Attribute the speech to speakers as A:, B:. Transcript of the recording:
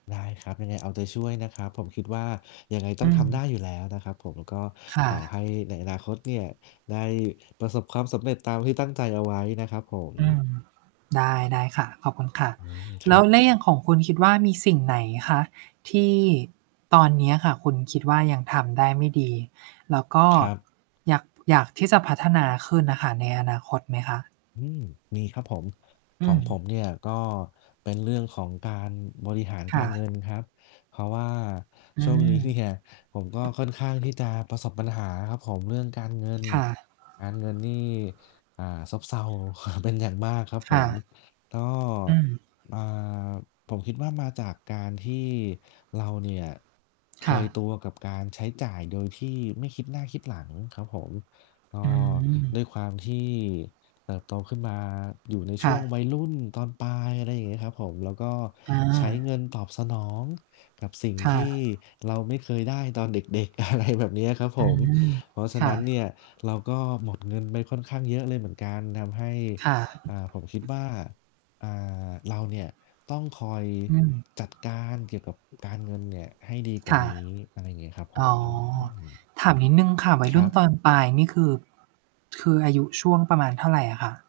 A: ได้ครับ ยังไงเอาใจช่วยนะครับ ผมคิดว่ายังไงต
B: อ
A: ้
B: ื
A: องทำได้
B: ม
A: อยู่แล้วนะครับผม ก็
B: ค่
A: ขอ
B: ะ
A: ให้ในอนาคตเนี่ย ได้ประสบความสำเร็จตามที่ตั้งใจเอาไว้นะครับผม
B: อืม ได้ ได้ค่ะ ขอบคุณค่ะ
A: อืม ค
B: แล
A: ร
B: ้
A: ั
B: ว
A: บ
B: ใน อย่างของคุณคิดว่ามีสิ่งไหนคะที่ตอนเนี้ยค่ะ คุณคิดว่ายังทำได้ไม่ดี แล้วก็
A: ครับ
B: อยาก อยากที่จะพัฒนาขึ้นน่ะค่ะ ในอนาคตไหมคะ?
A: อืม มีครับผม ข
B: อ
A: อ
B: ื
A: งผม
B: ม
A: เนี่ยก็เป็นเรื่องของการบริหาร
B: ค
A: ก
B: ่
A: ารเง
B: ะ
A: ินครับ เพราะว่า
B: อื
A: ช่วง
B: ม
A: นี้ เนี่ย ผมก็ค่อนข้างที่จะประสบปัญหาครับผม เรื่องการเงิน
B: ค่ะ
A: การเงินนี่ อ่า ซบเซา เป็นอย่างมากครับ
B: ค
A: ผ
B: ่
A: ม
B: ะ
A: ก็
B: อืม
A: อ่า ผมคิดว่ามาจากการที่เราเนี่ย เค
B: ค่
A: ยต
B: ะ
A: ัวกับการใช้จ่ายโดยที่ไม่คิดหน้าคิดหลังครับผม ก
B: อ
A: ็
B: ืม
A: ด้วยความที่เติบโตขึ้นมาอยู่ในช
B: ค่
A: ่วง
B: ะ
A: วัยรุ่นตอนปลาย อะไรอย่างเงี้ยครับผม แล้วก็
B: อ
A: ใช้เง
B: า
A: ินตอบสนองกับสิ่ง
B: ค่
A: ที่
B: ะ
A: เราไม่เคยได้ตอนเด็ก ๆ อะไรแบบเนี้ยครับผ
B: อื
A: ม
B: ม
A: เพราะฉะ
B: ค
A: น
B: ่ะ
A: ั้นเนี่ย เราก็หมดเงินไปค่อนข้างเยอะเลยเหมือนกันทำให้
B: ค่ะ
A: อ่า ผมคิดว่า อ่า เราเนี่ยต้องคอย
B: อืม
A: จัดการเกี่ยวกับการเงินเนี่ยให้ดีกว
B: ค
A: ่า
B: ่ะ
A: นี้ อะไรอย่างเงี้ยครับผ
B: อ๋อ
A: ม อืม
B: ถามนิดหนึ่งค่ะ วัย
A: ค
B: รุ
A: ร
B: ่
A: ั
B: น
A: บ
B: ตอนปลายนี่คือ คืออายุช่วงประมาณเท่าไรอะคะ?